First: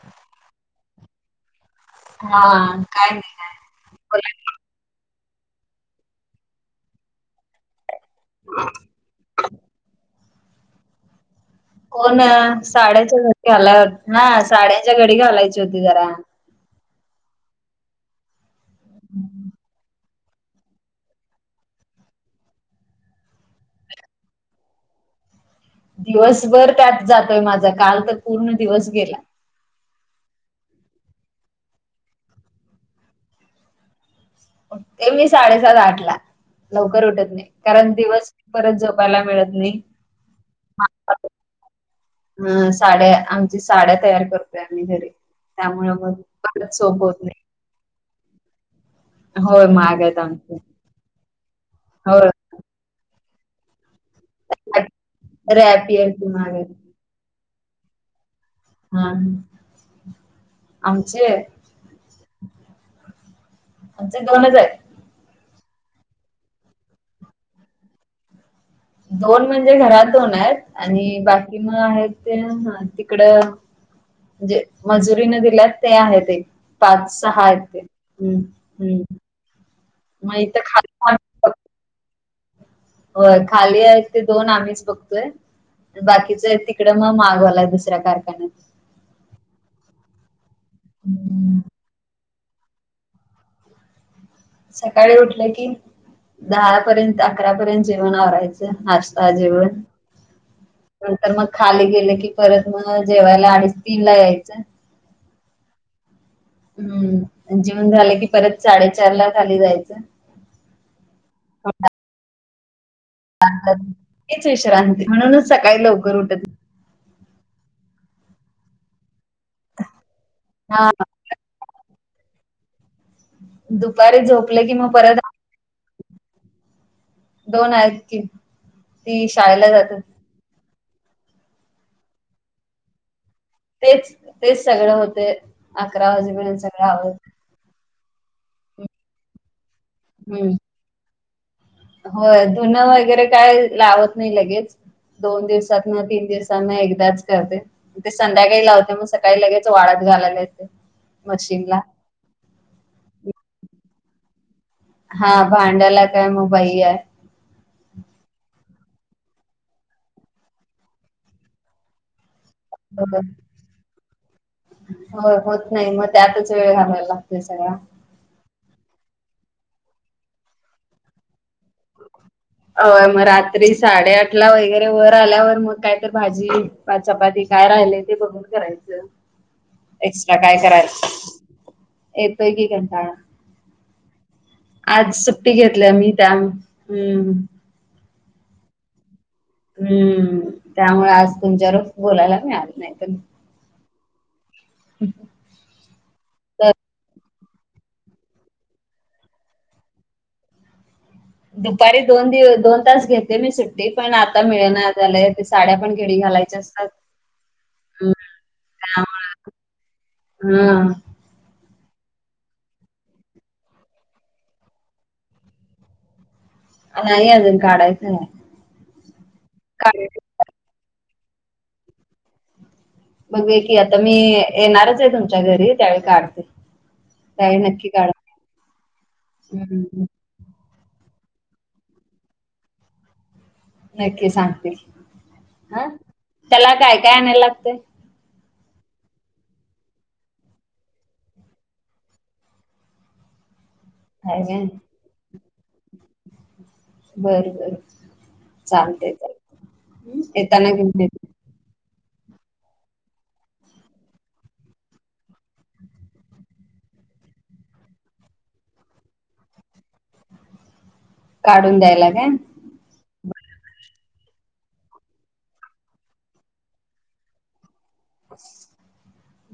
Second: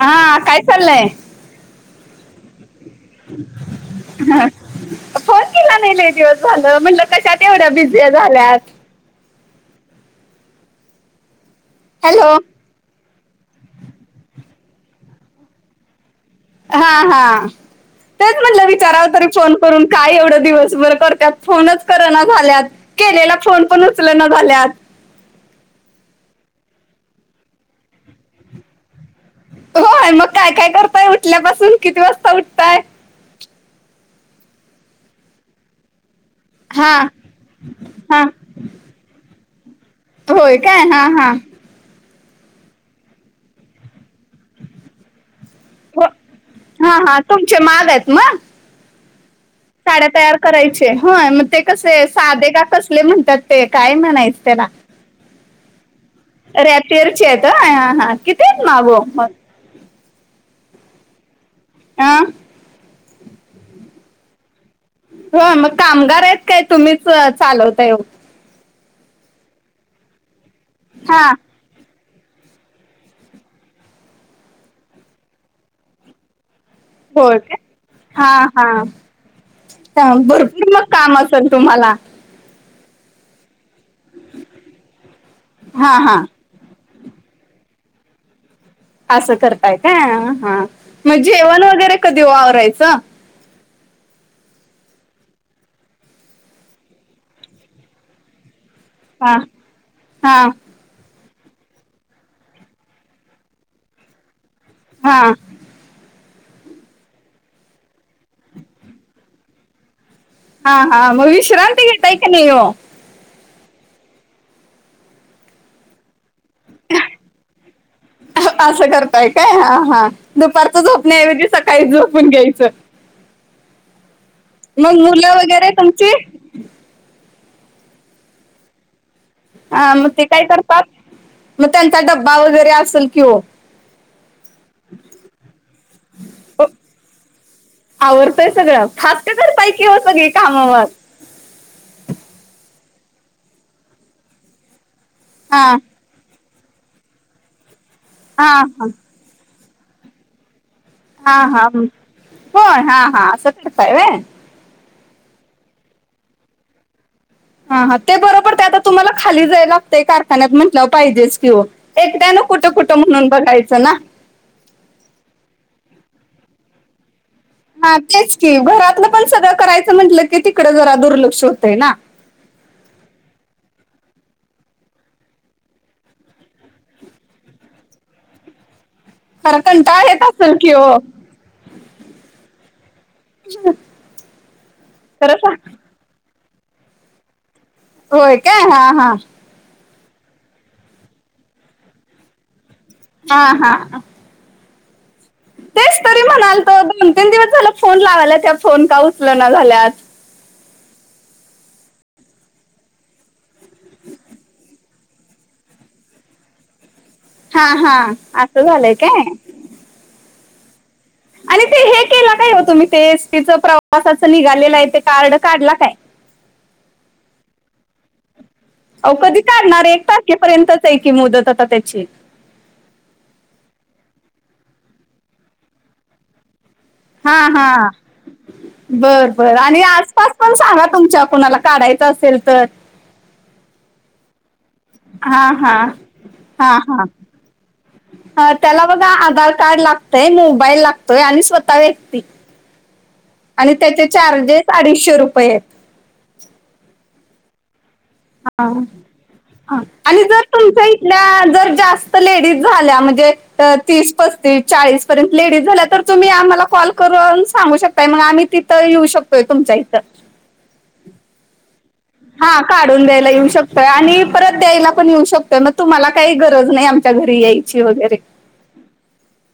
हा काय चाललय? हा. काय नाही काय बोला की. हा, फोन केला नाही लय दिवस झालं म्हटलं कशात एवढ बिझी झाल्यात. हो ना हॅलो साड्याच्या घडी घालत, ना साड्यांच्या घडी घालायची होती जरा. हा हा, तेच म्हटलं विचारावं तरी फोन करून. काय एवढं दिवसभर करत्यात फोनच कर ना झाल्यात, केलेला फोन पण उचल ना झाल्यात. दिवसभर त्यात जातोय माझा काल तर पूर्ण दिवस गेला. होय मग काय काय करताय उठल्यापासून किती वाजता उठताय? उठते मी साडेसात आठला, हा लवकर उठत नाही कारण हा दिवस परत झोपाला मिळत नाही. होय काय? हां हां. अ साड्या आमची साड्या तयार करतोय आम्ही घरी. त्यामुळ मग [unintelligible] सोप होत नाही. च्या माघ हायत म. होय महाग साड्या आहेत तयार आमचे करायचे हं मग ते कसे? हो साधे का कसले म्हणतात ते काय म्हणायच त्याला? रॅपियन. रॅपियर च्या हेत त हां कि हां आमचें? हां. आमचे दोनच आहे. हो मग कामगार आहेत काय? तुम्हीच चालवता ओ. दोन म्हणजे घरात दोन आहेत, आणि हा बाकी मग आहेत ते तिकडं म्हजे मजुरीने दिलेत ते आहेत ते, पाच सहा आहेत ते हम्म हम्म. म इथं भरपूर मग खाली काम आम्हीच असल बघतो तुम्हाला? होय खाली आहे ते दोन आम्हीच बघतोय हा हा बाकीचय ति कड मगं मालवालाय दुसऱ्या कारखान्यात. असं करताय काय? हां मग हम्म जेवण वगैरे कधी ओ आवरायचं? सकाळी उठल की, दहापर्यंत अकरापर्यंत जेवण आवरायचं नाश ता हा जेवन. हा नंतर मग खाली गेले की परत मग जेवायला अडीच तीन ला यायचं. हां. हम्म जेवन झालं की परत साडेचार ला खाली जायचं. हां हां मग विश्रांती घेताय का नाही ओ? [unintelligible] हेच विश्रांती म्हणूनच सकाळी लवकर उठत असं कर ताय का हा हा दुपारचं हा झोपण्याऐवजी सकाळी झोपून घ्यायचं. दुपारी झोपले मग मुलं वगैरे तुमची? दोन आहेत की. ती शाळेला हा जातात मग ते काय करतात? मग त्यांचा डब्बा वगैरे असेल की ओ. तेच तेच सगळं होते अकरा वाजेपर्यंत सगळं आवं आवरतय सगळं फास्ट करताय की हो सगळी हम्म काम मग. होय धून वगैरे काय लावत नाही लगेच दोन हा दिवसात ना तीन दिवस तन एकदाच करते ते हा संध्याकाळी हा लावते मग सकाळी लगेच वाळत घालायला येते. हा हा मशीनला. होय हा हा असं करताय व्हय. हा भांड्याला काय मग बाई आय. हा हा ते बरोबर ते आता तुम्हाला खाली जाय लागतय कारखान्यात म्हटलं पाहिजेच किं ओ एकट्यान कुठं कुठं म्हणून बघायचं ना. हो होत नाही मग त्यातच वेळ घालायला लागतोय सगळा. ह तेच की घरात पण सगळं करायचं म्हंटलं, की तिकड जरा दुर्लक्ष होतय ना. अ मग रात्री साडेआठ ला वगैरे वर आल्यावर मग काय त भाजी पा चपाती काय राहिलय ते बघून करायचं. खरं कंटाळा येत एक्स्ट्रा असेल काय कि हो करायच येतोय की कंटाळा. [inaudible] आज सुट्टी सांग घेतल्या मी त्या हम्म. होय का हां हां. हम्म त्यामुळे आज तुमच्या बर बोलायला मिळालं नाही त हा हा हां. [unintelligible] तेच तरी म्हणाल तर तो दोन तीन दिवस झाला फोन लावायला त्या फोन का उचल ना झाल्यात. दुपारी दोन दिव दोन तास घेते मी सुट्टी पण आता मिळ ना झालंय ते साड्या पण घेडी घालाय ज [unintelligible] हा हा आस झालंय काय? हम. आणि ते हे केला काय हो तुम्ही ते एसटीचं प्रवासाचं निघालेलं आहे ते कार्ड काढला काय? नाही अजून काढायचं हाय. आव कधी काढणार एक तारखेपर्यंतच आहे की मुदत आता त्याची. बघूया की आता मी येणारच आहे तुमच्या घरी त्यावेळी काढते. हा त्यावेळी हा, नक्की काढा बरं बर आणि हम्म आसपास पण सांगा तुमच्या कुणाला काढायचं असेल तर. नक्की सांगते, हा हा हं त्याला काय-काय आणायला लागतय. ह त्याला बघा आधार कार्ड लागतय, मोबाईल लागतोय आणि स्वतः व्यक्ती. आणि त्याचे काय काय चार्जेस अडीचशे रुपये. आहेत बरं बरं. हा चालतंय चालतंय आणि जर येताना तुमच्या घेऊन येते. इथल्या जर जास्त लेडीज झाल्या म्हणजे तीस पस्तीस चाळीसपर्यंत लेडीज झाल्या तर तुम्ही आम्हाला कॉल करून सांगू शकताय मग आम्ही तिथं येऊ शकतोय तुमच्या इथं. काढून द्यायला काय? हा बर काढून द्यायला येऊ शकतोय आणि परत द्यायला पण येऊ शकतोय मग तुम्हाला काही गरज नाही आमच्या घरी याय ची वगैरे.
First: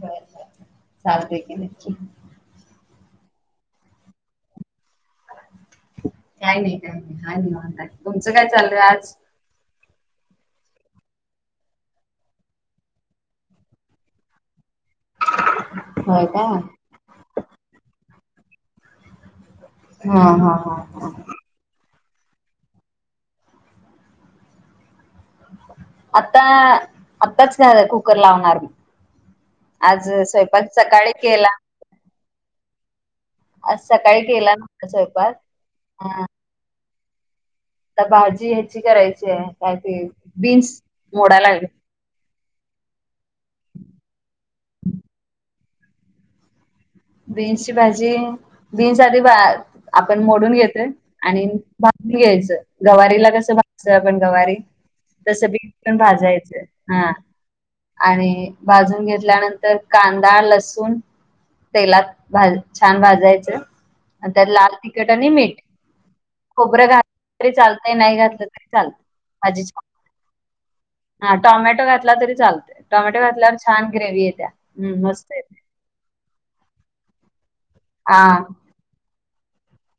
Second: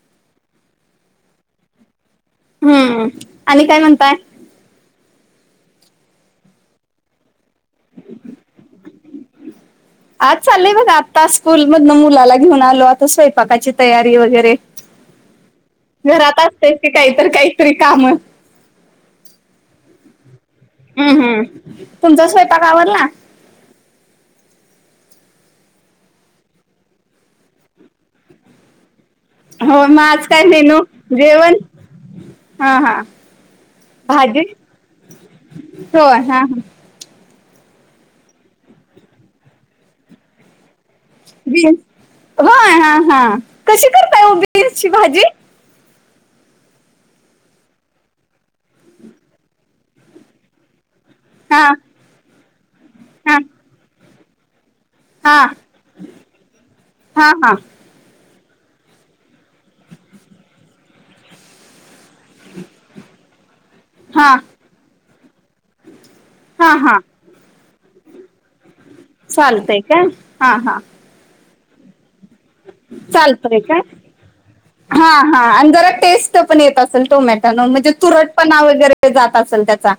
बर चालते की नक्की. हम्म आणि काय म्हणताय. काय नाही काय नाही हाय निवांत हाय तुमचं काय चालय आज. आज चालय बघा आत्ता स्कूल मधन मुलाला घेऊन आलो आता स्वयंपाकाची तयारी वगैरे होय घरात का असतंय की काहीतर काहीतरी काम. हा हा. हा हा. हम्म हम्म, तुमचा स्वयंपाक आवरला. आता आत्ताच कुकर लावणार मी. हो मग आज काय स्वयंपाक मेनू सकाळी केला. जेवण हा हा आज सकाळी भाजी केला नव्हता स्वयंपाक हा. आता भाजी ह्याची करायची आहे काय ते बीन्स मोडा लाग बीन्स होय हा हा कशी करताय हो बीन्सची भाजी‌. बीन्स ची भाजी बीन्स आधी आपण मोडून घेतोय आणि हा घ्यायचं गवारीला हा कसं भायचं आपण गवारी. हा तस बीन्स पण भाजायच हा. आणि भाजून घेतल्यानंतर कांदा, लसूण तेलात भा छान भाजायचं हा अन त्यात लाल तिखट आणि मीठ. हा खोबरं हा घातलं तरी चालतंय नाही घातलं तरी चालतय. चालतय काय? हा हा. हा टॉमॅटो घातला तरी चालत, टॉमॅटो घातल्यावर चालतंय काय छान ग्रेव येत्या हा मस्त हा येत्या. आणि जरा टेस्ट पण येत असेल टोमॅटो न म्हणजे हा तुरटपणा वगैरे जात असेल त्याचा.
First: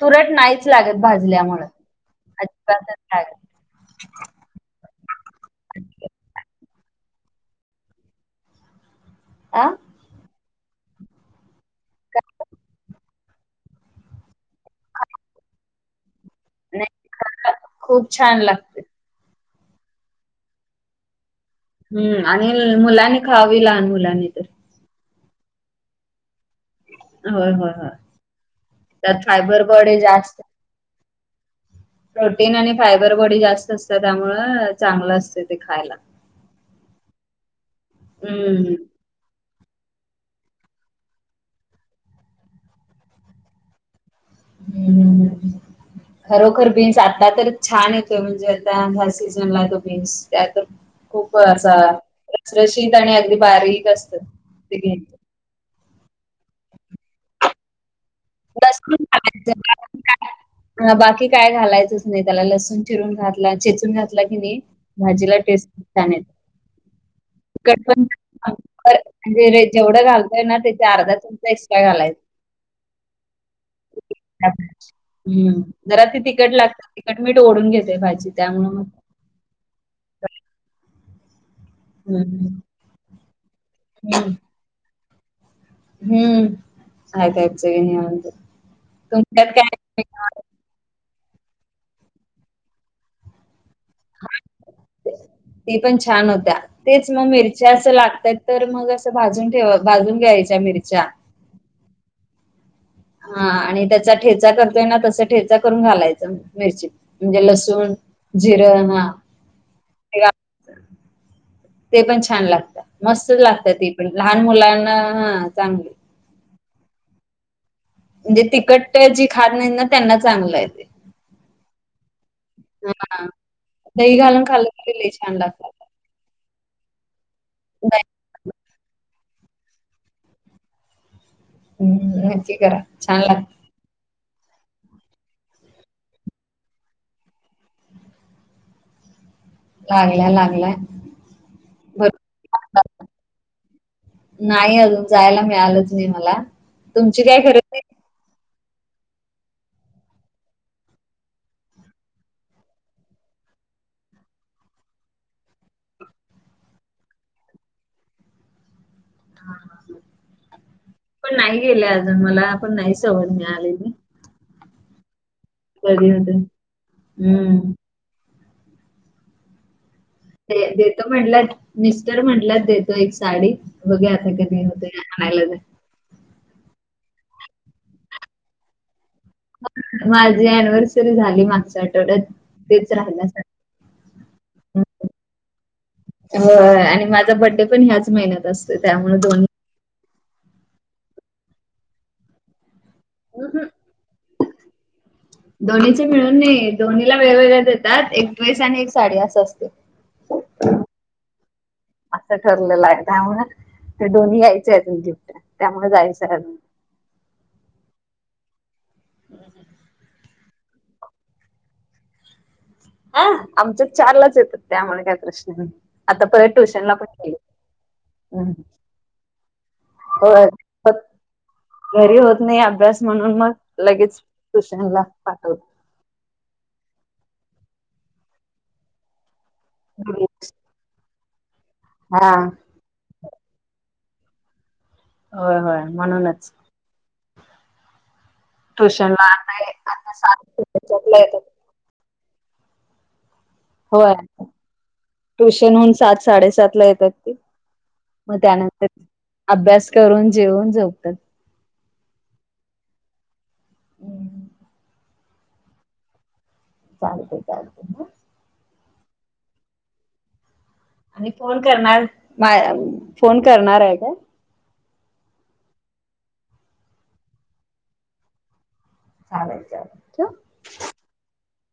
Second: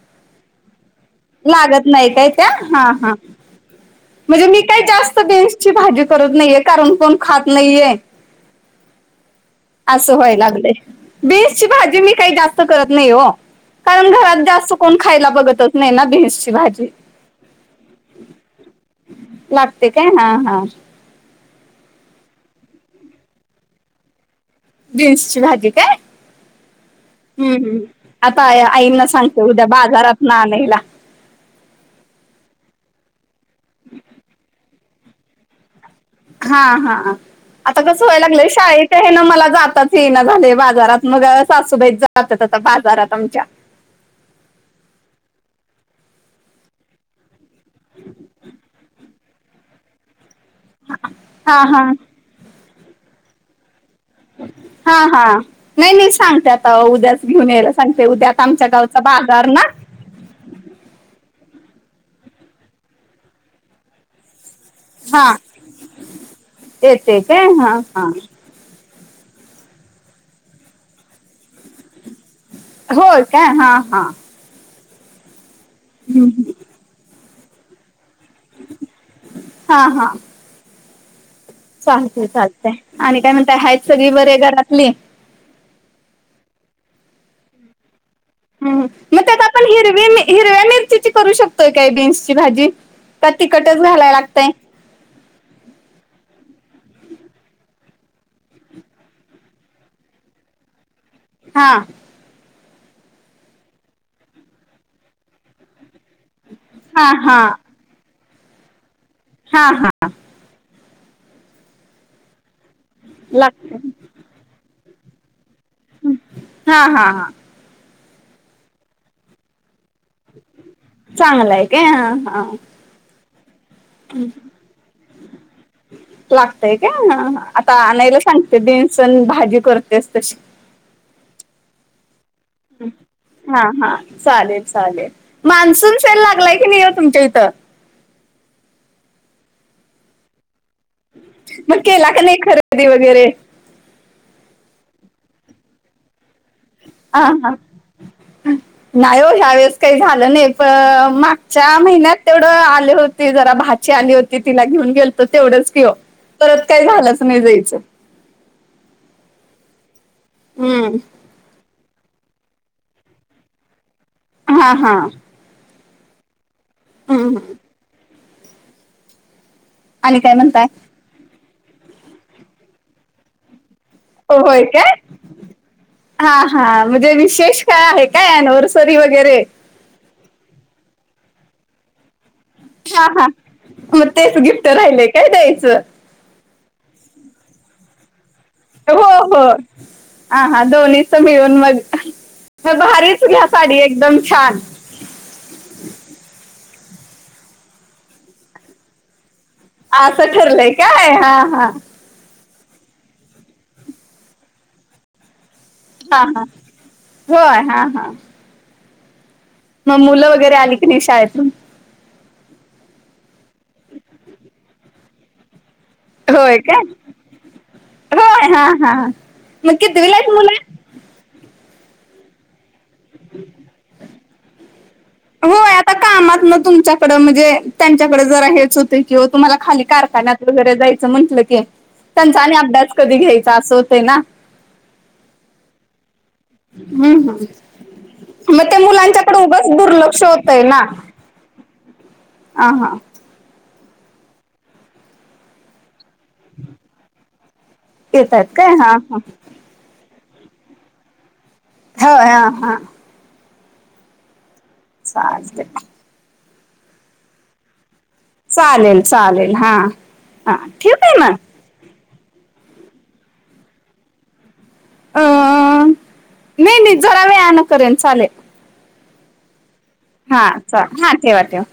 तुरट नाहीच लागत भाजल्यामुळं लागत नाही काय त्या हा अजिबातच हा. लागत म्हणजे मी काही जास्त बीन्सची भाजी करत नाहीये. कारण कोण खात नाहीये. आ. असं व्हाय लागलंय, बीन्सची भाजी मी काय काही जास्त करत नाही हो. कारण घरात जास्त कोण खायला बघतत नाही ना भेस. ती भाजी, नाही खरं खूप छान लागते लागते काय हा हा. हम्म आणि मुलांनी खावी लहान मुलांनी तर. बीन्स ची भाजी काय? होय हम्म होय हम्म होय आता आईंना त्यात सांगते फायबर उद्या बॉडी बाजारात ना जास्त आणायला. प्रोटीन आणि फायबर बॉडी जास्त असतात त्यामुळं चांगलं असते ते खायला. हा हा आता कस व्हायला लागलंय हम्म शाळेत त हे ना मला जातच ये ना झाले बाजारात मग सासूबाई च जातात आता बाजारात आमच्या. हम्म खरोखर बिन्स आता तर छान येतोय म्हणजे आता हा सीझन मध्ये बीन्स नायतर खूप हा असा हा फ्रेशित आणि अगदी बारीक असं हा हा नाही नाही सांगते आता उद्याच घेऊन यायला सांगते उद्या आमच्या गावचा बाजार ना [unintelligible] बाकी काय घालायचंच नाही त्याला लसूून चिरून घातला ठेचून घातला की नाही हा भाजीला टेस्ट खूप छान येते येते काय हां तिखट पण हां आन जीर घालतय ना ते च्या अर्धा चमचा एक्स्ट्रा घालायचं. होय काय हा हा. हम्म जरा ते हं. तिकट लागते तिकट मीठ ओढून घेते भाजी त्यामुळं मगं हा हा. चालतय हम्म चालतंय आणि काय म्हणताय हायत सगळी हम्म बरे घरातनी? हम्म [unintelligible] मग त्यात तुमच्यात आपण काय हिरवी मी ही रव्या मिरची करू शकतोय का बीन्सची भाजी का तिखटच घालाया लागतंय? ती पण छान होत्या. तेच मग मिरच्या असं लागतात तर मग असं भाजून ठे भाजून घ्यायच्या मिरच्या. हा. हा आणि त्याचा ठेचा करतोय ना तस ठेचा करून घालायचं. मिरचीत हां म्हणजे हां लसूण जिरं हां हा हा. ते पण छान लागता, मस्त लागतं लागते ते पणं. लहान मुलांना हा चांगले. हा हा हा. म्हणजे तिखट जी खात नाही ना त्यांना चांगलंय ते. चांगलंय का हा हा. हा दही घालून खाल्ल की लय छान लागतात. लागतय का हां हां आता आणायला दही सांगते बिन्स अण भाजी करतेस तशी. हम्म. करा छान लाग हा हा चालेल चालेल मान्सून सेल लागलाय की नाही तुमच्या इथं? लागला लागलाय. म गेला क नई नाही अजून जायला मिळालंच नाही मला. हा तुमची काय हा. खरेदी नाही हो ह्या वेळेस काही झालं नाही प मागच्या महिन्यात तेवढं आले होते ते जरा भाची आली होती तिला घेऊन गेलतो तेवढंच की हो परत काय झालंच नाही जायचं. हा हां हां. हम्म. पण नाही गेले अजून मला पण नाही सवड मिळालेली. हा हां. कधी होतंय हम्म हम्म. आणि काय म्हणताय देतो म्हटलात मिस्टर म्हटलत देतो एक साडी. बघुया आता होय कधी होते काय य आणायला जा हा हा म्हणजे विशेष काय आहे काय ॲनवरसरी वगैरे? माझी ॲनिव्हर्सरी झाली मागच्या आठवड्यात. तेच हा हा राहिल्यासाठी म तेच गिफ्ट राहिलंय काय द्यायचं? होय आणि माझा बड्डे पण ह्याच महिन्यात असतोय त्यामुळे दोन हां हां दोन्हीच मिळून मग मग बारीच घ्या साडी एकदम छान दोन्हीचे मिळून नाहीे दोन्हीला वेगवेगळ्या देतात एक ड्रेस आणि एक साडी असं असतंय. असं ठरलंय काय हा हा असं ठरलेलं आहे त्यामुळं ते दोन्ही यायचेत गिफ्ट त्यामुळे हा जायचं आहे हा अजून. होय हा हा हम् हम म मुलं वगैरे आली की नाही शाळेतून? हां आमच्या चारलाच येतात त्यामुळे काय प्रश्न ना आता परत होय काय ट्युशनला पण नेईल हं होय हा हा मग कितवीला आहेत होय मुलं घरी होत नाही अभ्यास म्हणून मग लगेच ट्युशनला पाठ कामातनं तुमच्याकडं म्हणजे त्यांच्याकडं जरा हेच होतंय कि वो तुम्हाला खाली कारखान्यात वगैरे जायचं म्हटलं की हा त्यांचा आणि अभ्यास कधी घ्यायचा असं होतं ना. होय होय म्हणूनच हम् हम् म ते ट्युशनला मुलांच्याकडं आता उगच आता दुर्लक्ष सात होतंय ना साडेसात ला येतात. हां हां होय ट्युशनहुन सात साडेसात ला येतात ते येत मग आहेत काय त्यानंतर हा हा अभ्यास करून जेवून झोपतात. होय हा हा हम चालतंय. चालतंय चालतंय हं चालेल चालेल हा, हा ठीवू काय आणि म? फोन करणार बाळ अ फोन करणार हाय काय? अं नाही नाही जरा वेळान करेन चालेल अरेच्या! हा च हा ठेवा ठेव